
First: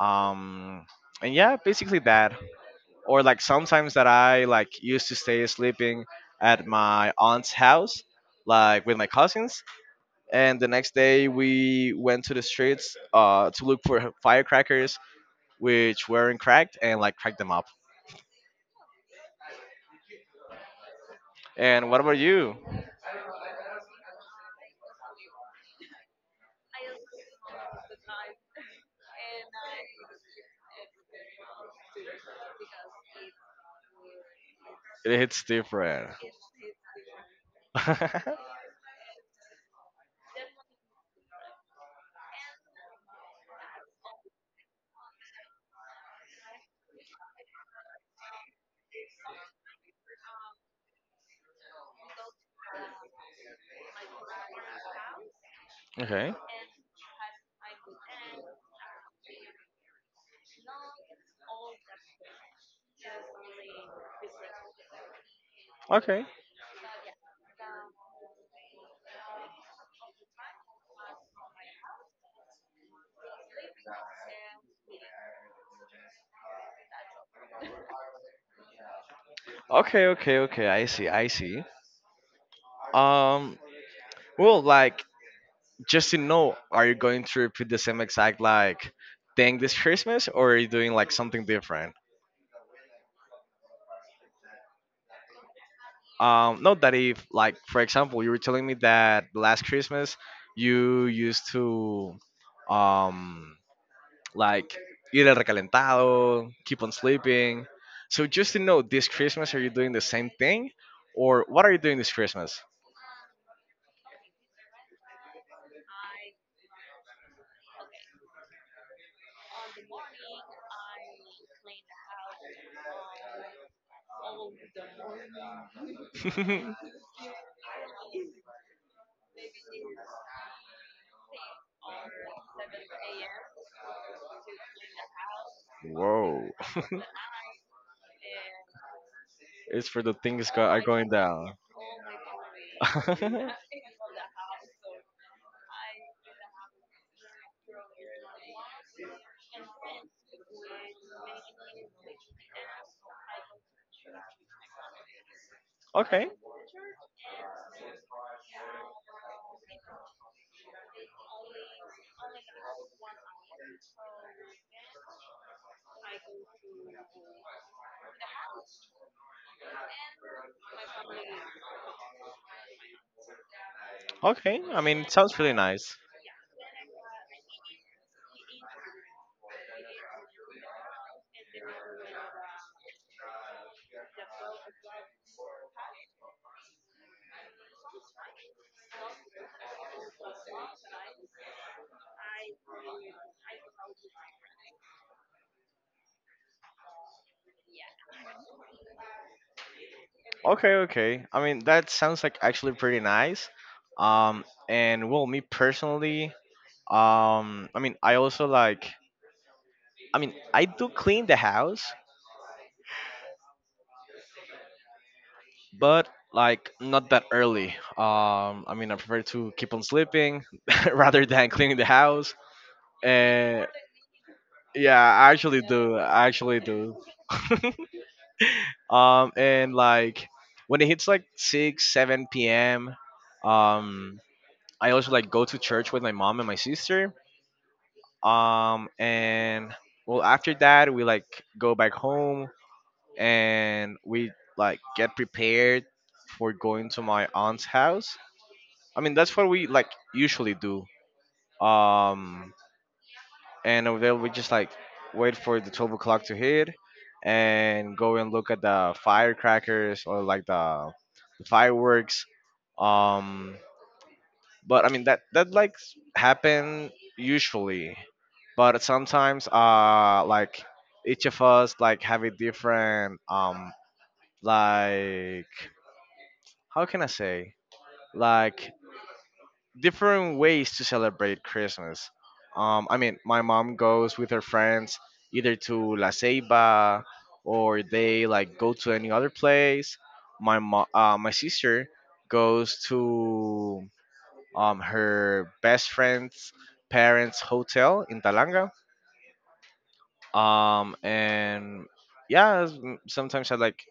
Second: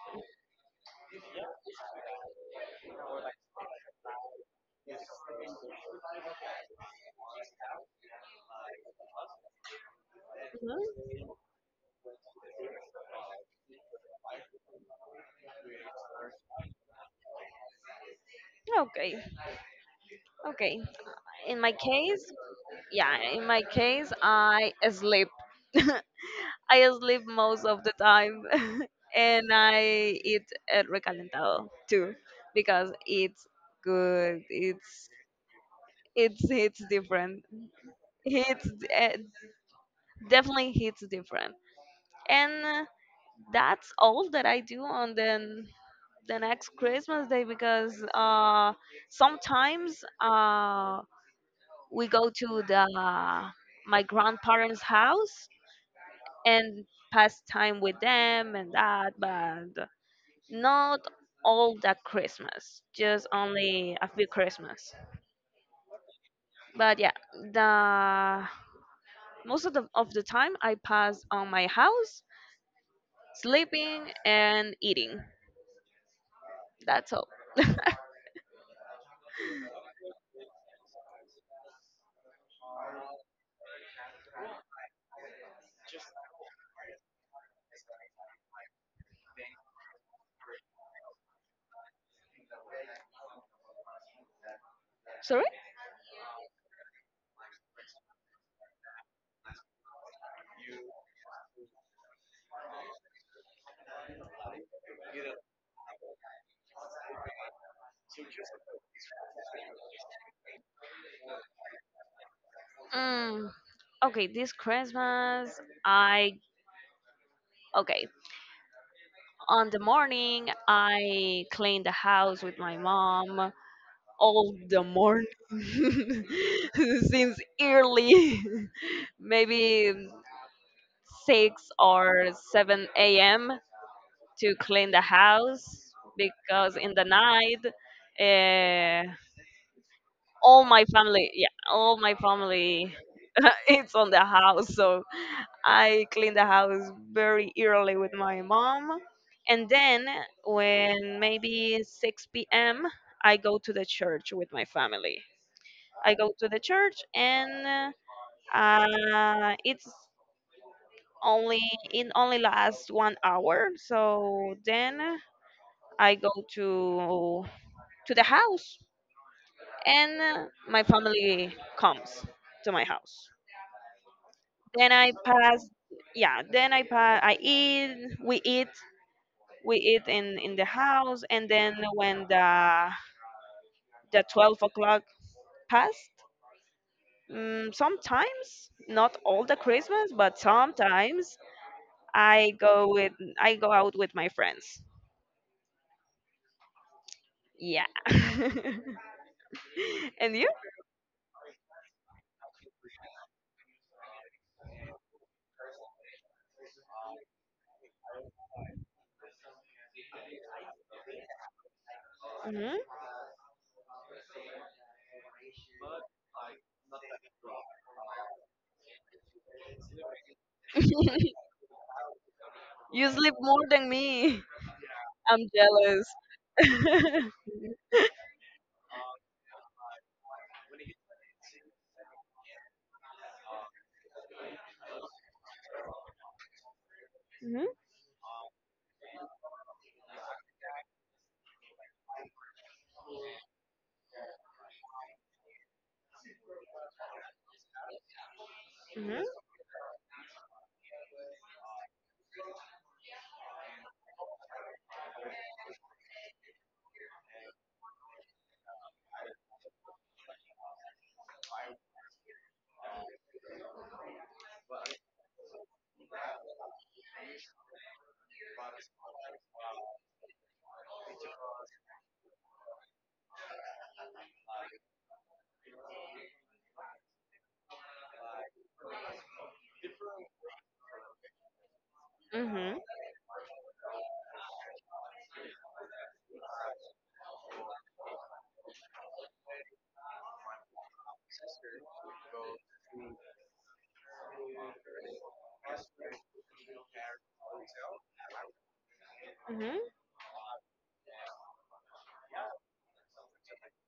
[SPEAKER 1] Um, and yeah, basically that, or like sometimes that I like used to stay sleeping at my aunt's house, like with my cousins, and the next day
[SPEAKER 2] mhm.
[SPEAKER 1] we went to the streets, to look for firecrackers which weren't cracked and like cracked them up.
[SPEAKER 2] Okay. Okay. In my
[SPEAKER 1] And what about
[SPEAKER 2] case,
[SPEAKER 1] you?
[SPEAKER 2] yeah, in my case, I sleep. I sleep most of the time, and I eat el recalentado too because it's good. It's
[SPEAKER 1] It hits different.
[SPEAKER 2] it's it's different. It's uh, definitely hits different. And that's all that I do on the next Christmas day because sometimes we go to the my grandparents' house
[SPEAKER 1] Okay.
[SPEAKER 2] and pass time with them and that, but not all that Christmas, just only a few Christmas.
[SPEAKER 1] Okay.
[SPEAKER 2] But yeah, the most of the time I pass on my house sleeping and eating. That's all.
[SPEAKER 1] Okay, okay, okay. I see. I see. Um, well, like just to know, are you going to repeat the same exact like thing this Christmas, or are you doing like something different?
[SPEAKER 2] Sorry?
[SPEAKER 1] Um, not that if like for example you were telling me that last Christmas you used to um like ir al recalentado keep on sleeping, so just to know this Christmas are you doing the same thing or what are you doing this Christmas?
[SPEAKER 2] Mm, okay, this Christmas, I. Okay, on the morning, I cleaned the house with my mom all the morning since early. Maybe 6 or 7 a.m. to clean the house
[SPEAKER 1] Whoa.
[SPEAKER 2] because in the night, uh,
[SPEAKER 1] It's for are going
[SPEAKER 2] yeah,
[SPEAKER 1] down.
[SPEAKER 2] all my family it's on the house. So I clean the house very early with my mom. And then when maybe 6 p.m., I go to the church with my family. I
[SPEAKER 1] Okay,
[SPEAKER 2] go to the church and uh, it's only it only lasts 1 hour, so then I go to the house and my family comes to my house
[SPEAKER 1] okay. I
[SPEAKER 2] then
[SPEAKER 1] mean, it
[SPEAKER 2] I
[SPEAKER 1] sounds really
[SPEAKER 2] pass
[SPEAKER 1] nice.
[SPEAKER 2] yeah, then I pass, I eat we eat we eat in the house, and then when the 12 o'clock passed, mm, sometimes not all the Christmas, but sometimes i go with I go out with my friends. Yeah. And you?
[SPEAKER 1] Okay, okay. I mean, that sounds like actually pretty nice. And well, me personally, I mean, I also like, I mean, I do clean the house,
[SPEAKER 2] hmm
[SPEAKER 1] but like not that early. I mean, I prefer to keep on sleeping rather than cleaning the house.
[SPEAKER 2] You sleep more
[SPEAKER 1] Uh,
[SPEAKER 2] than me.
[SPEAKER 1] yeah, I
[SPEAKER 2] I'm
[SPEAKER 1] actually do.
[SPEAKER 2] jealous.
[SPEAKER 1] I actually do.
[SPEAKER 2] hmm
[SPEAKER 1] And like when it hits like 6 7 p.m, um, I also like go to church with my mom and my sister, um, and well after that we like go back home and we like get prepared for going to my aunt's house. I mean
[SPEAKER 2] hmm
[SPEAKER 1] that's what we like usually do, um, and over there we just like wait for the 12 o'clock to hit and go and look at the firecrackers or like the fireworks. Um, but I mean that like happen usually, but sometimes like each of us like have a different like, how can I say, like different ways to celebrate Christmas.
[SPEAKER 2] hmm
[SPEAKER 1] I mean, my mom goes with her friends either to La Ceiba or they like go to any other place. My sister goes to her best friend's parents' hotel in Talanga,
[SPEAKER 2] hmm
[SPEAKER 1] and yeah sometimes I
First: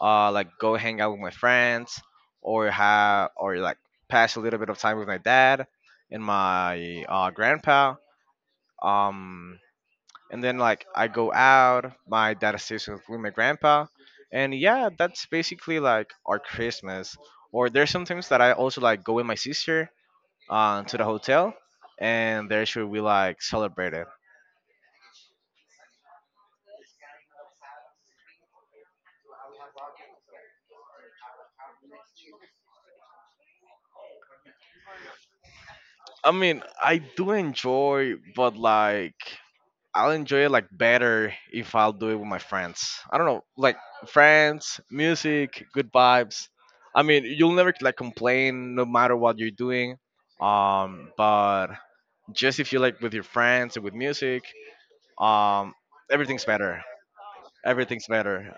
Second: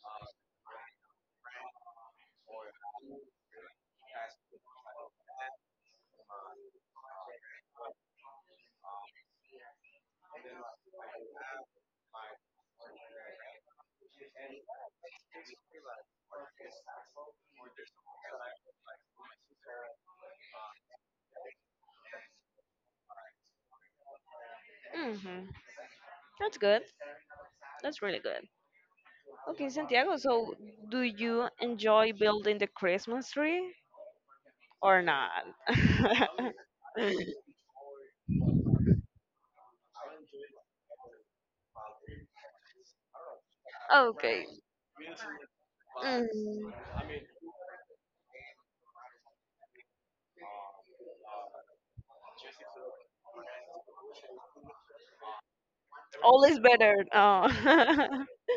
[SPEAKER 1] like go hang out with my friends or have or like pass a little bit of time with my dad and my grandpa, um, and then like I go out, my dad stays with my grandpa, and yeah that's basically like our Christmas, or there's sometimes that I also like go with my sister, to the hotel and there should we like celebrate it.
[SPEAKER 2] hmm That's good. That's really good. Okay, Santiago, so do you enjoy building the Christmas tree or not?
[SPEAKER 1] I mean, I do enjoy, but like I'll enjoy it like better if I'll do it with my friends. I don't know, like
[SPEAKER 2] Okay,
[SPEAKER 1] friends, music, good vibes.
[SPEAKER 2] Mm.
[SPEAKER 1] I mean, you'll never like complain no matter what you're doing. But just if you like with your friends and with music, um, everything's
[SPEAKER 2] All is
[SPEAKER 1] better.
[SPEAKER 2] better.
[SPEAKER 1] Everything's
[SPEAKER 2] Oh.
[SPEAKER 1] better.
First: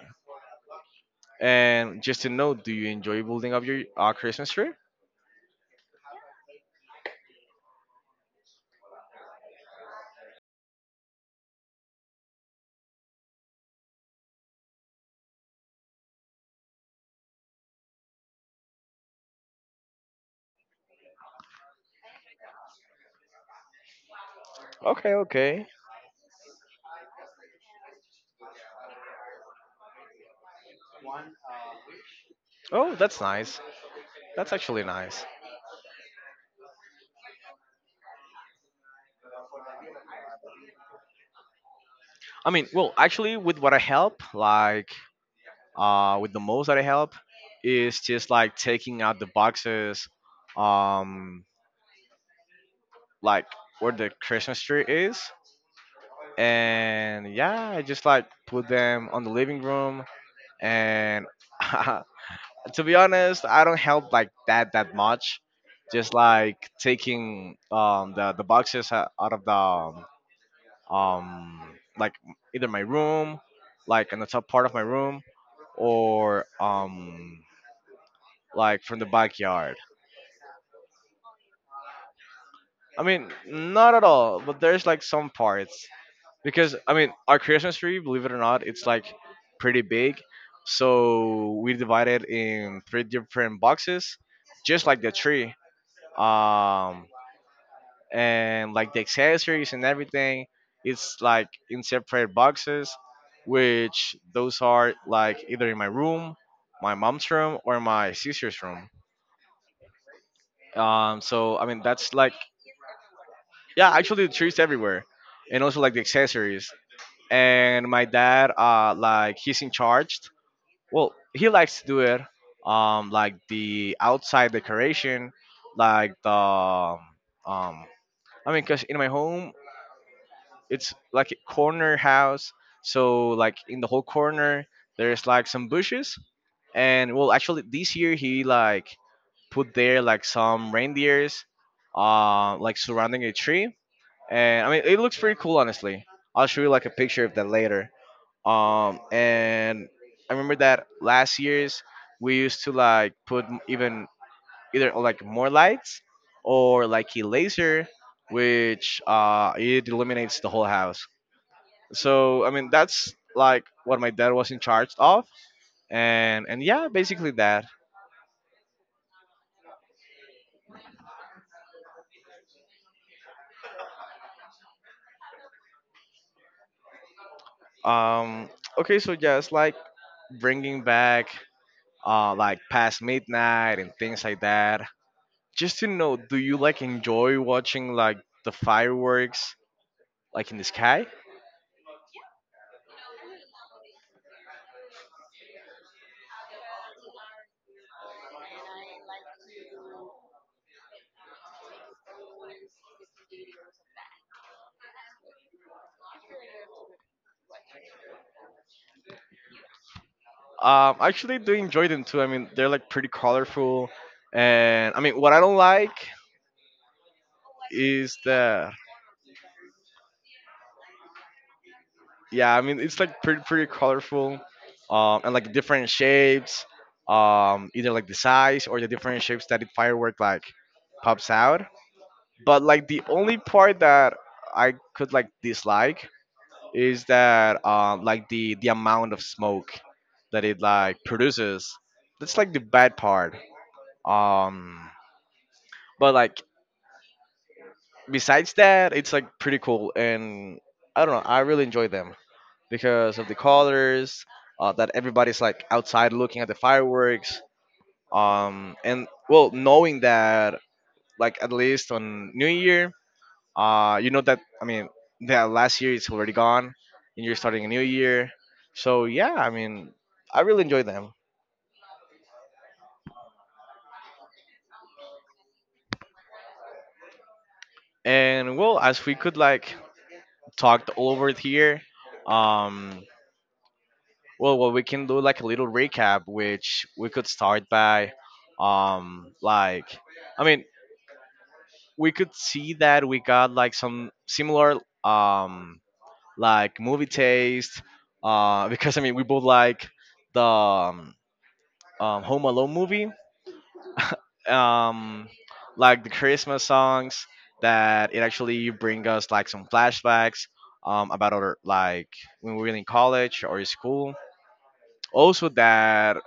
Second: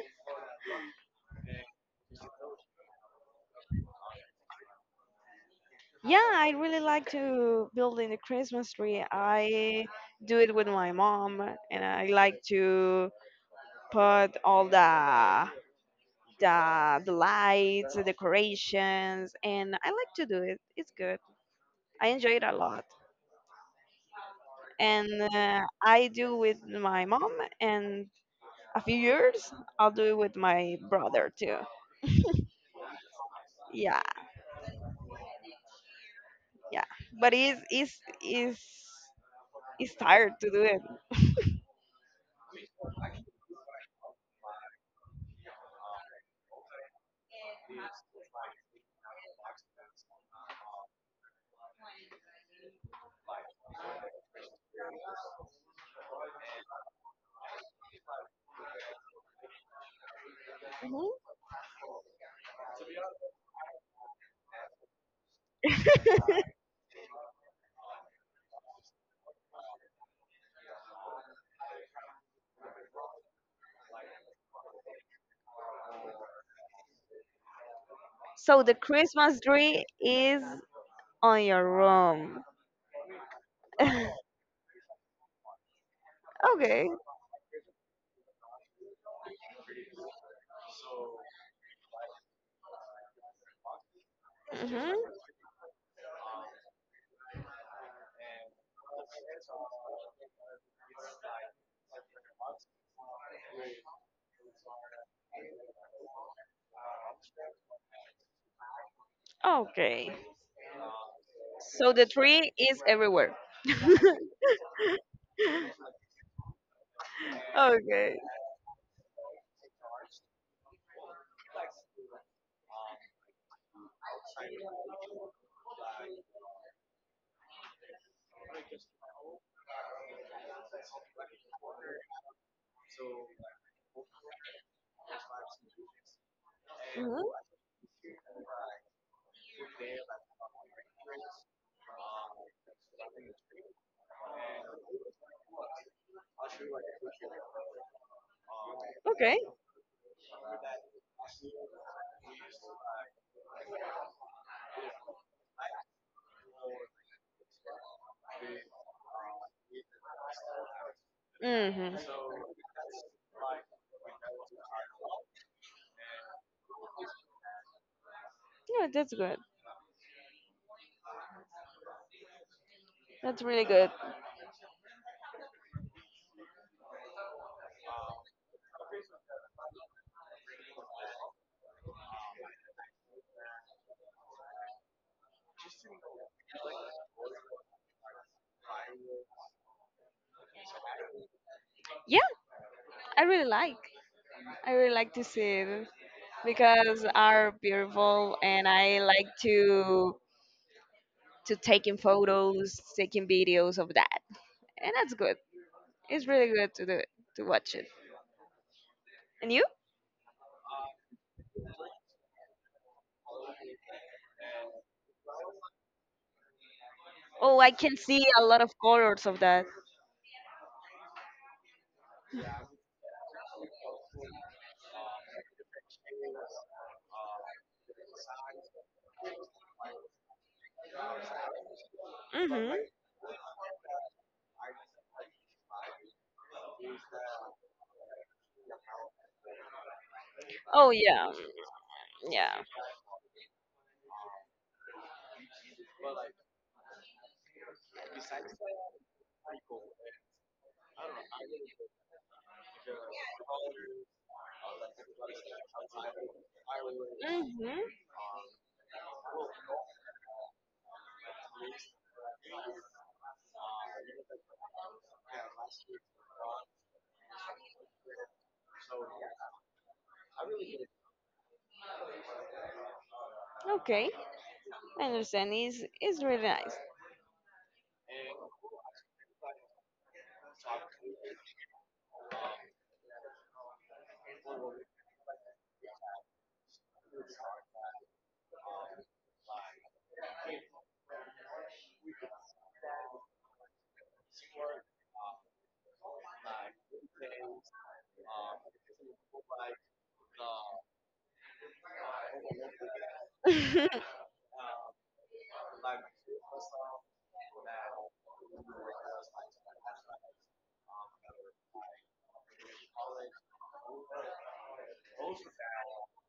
[SPEAKER 1] And just to know, do you enjoy building up your Christmas tree?
[SPEAKER 2] Yeah, I really like to build in the Christmas tree. I do it with my mom, and I like to put all the lights, the decorations, and I like to do it. It's good. I enjoy it a lot.
[SPEAKER 1] Okay,
[SPEAKER 2] And
[SPEAKER 1] okay.
[SPEAKER 2] I do with my mom, and a few years I'll do it with my brother too.
[SPEAKER 1] Oh, that's nice.
[SPEAKER 2] Yeah,
[SPEAKER 1] That's actually nice.
[SPEAKER 2] yeah. But it's tired to do it.
[SPEAKER 1] I mean, well, actually, with what I help, like with the most that I help, is just like taking out the boxes, um, like where the Christmas tree is, and yeah, I just like put them on the living room.
[SPEAKER 2] Mhm.
[SPEAKER 1] And to be honest, I don't help like that much. Just like taking the boxes out of the um, like either my room, like in the top part of my room, or
[SPEAKER 2] So the
[SPEAKER 1] like from the
[SPEAKER 2] Christmas
[SPEAKER 1] backyard.
[SPEAKER 2] tree is on your room.
[SPEAKER 1] I mean, not at all, but there's like some parts because
[SPEAKER 2] Okay.
[SPEAKER 1] I mean, our Christmas tree, believe it or not, it's like pretty big. So we divide it in three different boxes, just like the
[SPEAKER 2] hmm
[SPEAKER 1] tree. Um and like the accessories and everything, it's like in separate boxes, which those are like either in my room, my mom's room or my sister's room.
[SPEAKER 2] Okay.
[SPEAKER 1] So I mean
[SPEAKER 2] So the
[SPEAKER 1] that's like
[SPEAKER 2] tree is everywhere.
[SPEAKER 1] yeah, actually the trees everywhere, and also like the accessories. And my
[SPEAKER 2] Okay.
[SPEAKER 1] dad, like he's in charge. Well, he likes to do it. Like the outside decoration, like the um, I mean, cause in my home it's like a corner house, so like in the whole corner there's like some bushes, and well,
[SPEAKER 2] hmm
[SPEAKER 1] actually this year he like put there like some reindeers, like surrounding a tree and I mean it looks pretty cool honestly. I'll show you like a picture of that later.
[SPEAKER 2] Okay.
[SPEAKER 1] And I remember that last year's we used to like put even either like more lights or like a laser, which it illuminates the whole house.
[SPEAKER 2] hmm
[SPEAKER 1] So I mean that's like what my dad was in charge of, and yeah, basically that.
[SPEAKER 2] Yeah, that's good. That's really good.
[SPEAKER 1] Um, okay, so just like bringing back like past midnight and things like that. Just to know, do you like enjoy watching like the fireworks like in the sky?
[SPEAKER 2] Yeah, I really like. I really like to see it because are beautiful and I like to taking photos, taking videos of that. And that's good. It's really good to do it, to watch it. And you?
[SPEAKER 1] I actually do enjoy them too. I mean, they're like pretty colorful, and I mean, what I don't like
[SPEAKER 2] Oh, I can
[SPEAKER 1] is
[SPEAKER 2] see a lot
[SPEAKER 1] the
[SPEAKER 2] of colors of that.
[SPEAKER 1] yeah, I mean, it's like pretty colorful, and like different shapes, either like the size or the different shapes that it firework like pops out. But like
[SPEAKER 2] Mhm.
[SPEAKER 1] the only part that I could like dislike is that like the amount of smoke that it
[SPEAKER 2] Oh
[SPEAKER 1] like
[SPEAKER 2] yeah.
[SPEAKER 1] produces. That's
[SPEAKER 2] Yeah.
[SPEAKER 1] like the bad part. Um, but like besides that, it's like pretty cool, and I don't know. I really enjoy them because of the colors. That everybody's like outside looking at the fireworks.
[SPEAKER 2] hmm
[SPEAKER 1] And well, knowing that like at least on New Year, you know that I mean that last year it's already gone, and you're starting a new year. So yeah, I mean I really enjoy them.
[SPEAKER 2] Okay, I understand. It's really nice.
[SPEAKER 1] And well, as we could like talk all over it here, um, well, what we can do like a little recap, which we could start by, like, I mean, we could see that we got like some similar, um, like movie taste, because I mean we both like the Home Alone movie, um, like the Christmas songs that it actually bring us like some flashbacks about other like when we were in college or in school. Also, that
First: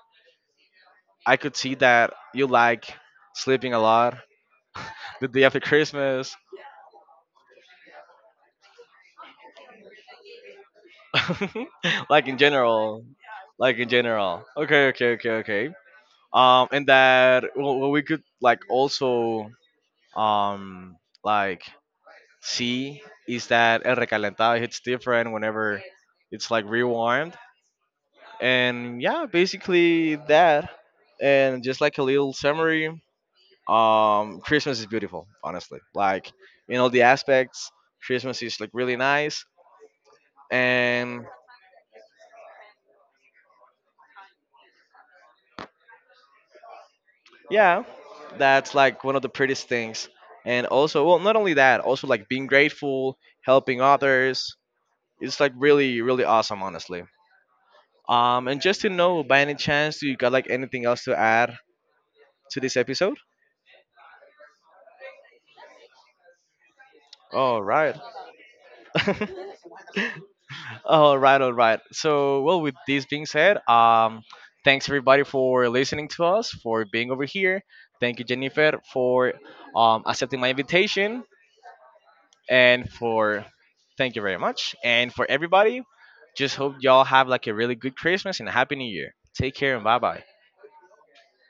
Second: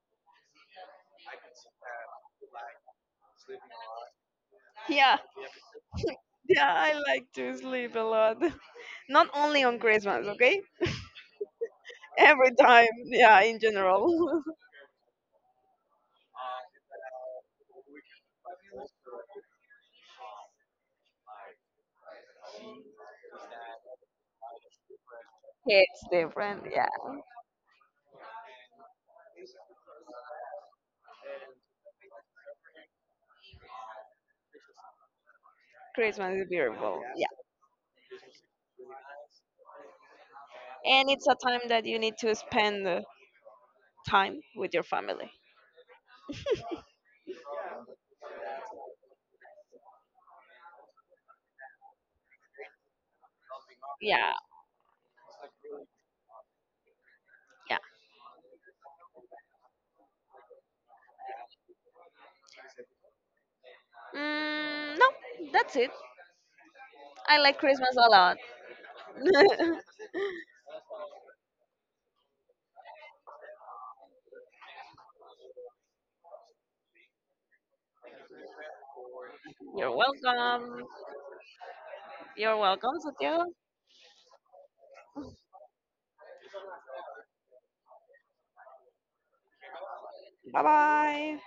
[SPEAKER 1] I could see that you like sleeping a lot
[SPEAKER 2] Yeah,
[SPEAKER 1] the day after Christmas,
[SPEAKER 2] yeah, I like to sleep a lot. Not only on Christmas, okay?
[SPEAKER 1] like in
[SPEAKER 2] Every time,
[SPEAKER 1] general,
[SPEAKER 2] yeah, in
[SPEAKER 1] like in
[SPEAKER 2] general.
[SPEAKER 1] general. Okay, okay, okay, okay. And that well, well, we could like also um like see is that El Recalentado hits different whenever
[SPEAKER 2] It's
[SPEAKER 1] it's
[SPEAKER 2] different,
[SPEAKER 1] like
[SPEAKER 2] yeah.
[SPEAKER 1] rewarmed. And yeah, basically that. And just like a little summary, Christmas is beautiful, honestly. Like
[SPEAKER 2] Christmas is
[SPEAKER 1] in all the
[SPEAKER 2] beautiful, yeah.
[SPEAKER 1] aspects, Christmas is like really nice.
[SPEAKER 2] And
[SPEAKER 1] And
[SPEAKER 2] it's a time that you need to spend time with your family.
[SPEAKER 1] yeah, that's like one of the prettiest things. And also, well, not only that, also like being grateful, helping
[SPEAKER 2] Yeah,
[SPEAKER 1] others. It's like really, really awesome, honestly.
[SPEAKER 2] yeah.
[SPEAKER 1] And just to know, by any chance, do you got like anything else to add to this episode?
[SPEAKER 2] Mm, no, that's it. I
[SPEAKER 1] All
[SPEAKER 2] like
[SPEAKER 1] right.
[SPEAKER 2] Christmas a lot.
[SPEAKER 1] All right, all right. So, well, with this being said, thanks everybody for listening to us, for being over here. Thank you, Jennifer, for
[SPEAKER 2] You're
[SPEAKER 1] accepting my
[SPEAKER 2] welcome.
[SPEAKER 1] invitation,
[SPEAKER 2] You're
[SPEAKER 1] and
[SPEAKER 2] welcome,
[SPEAKER 1] for
[SPEAKER 2] Santiago.
[SPEAKER 1] thank you very much. And for everybody, just hope y'all have like a really good Christmas and a happy New Year. Take care and bye bye.
[SPEAKER 2] Bye bye.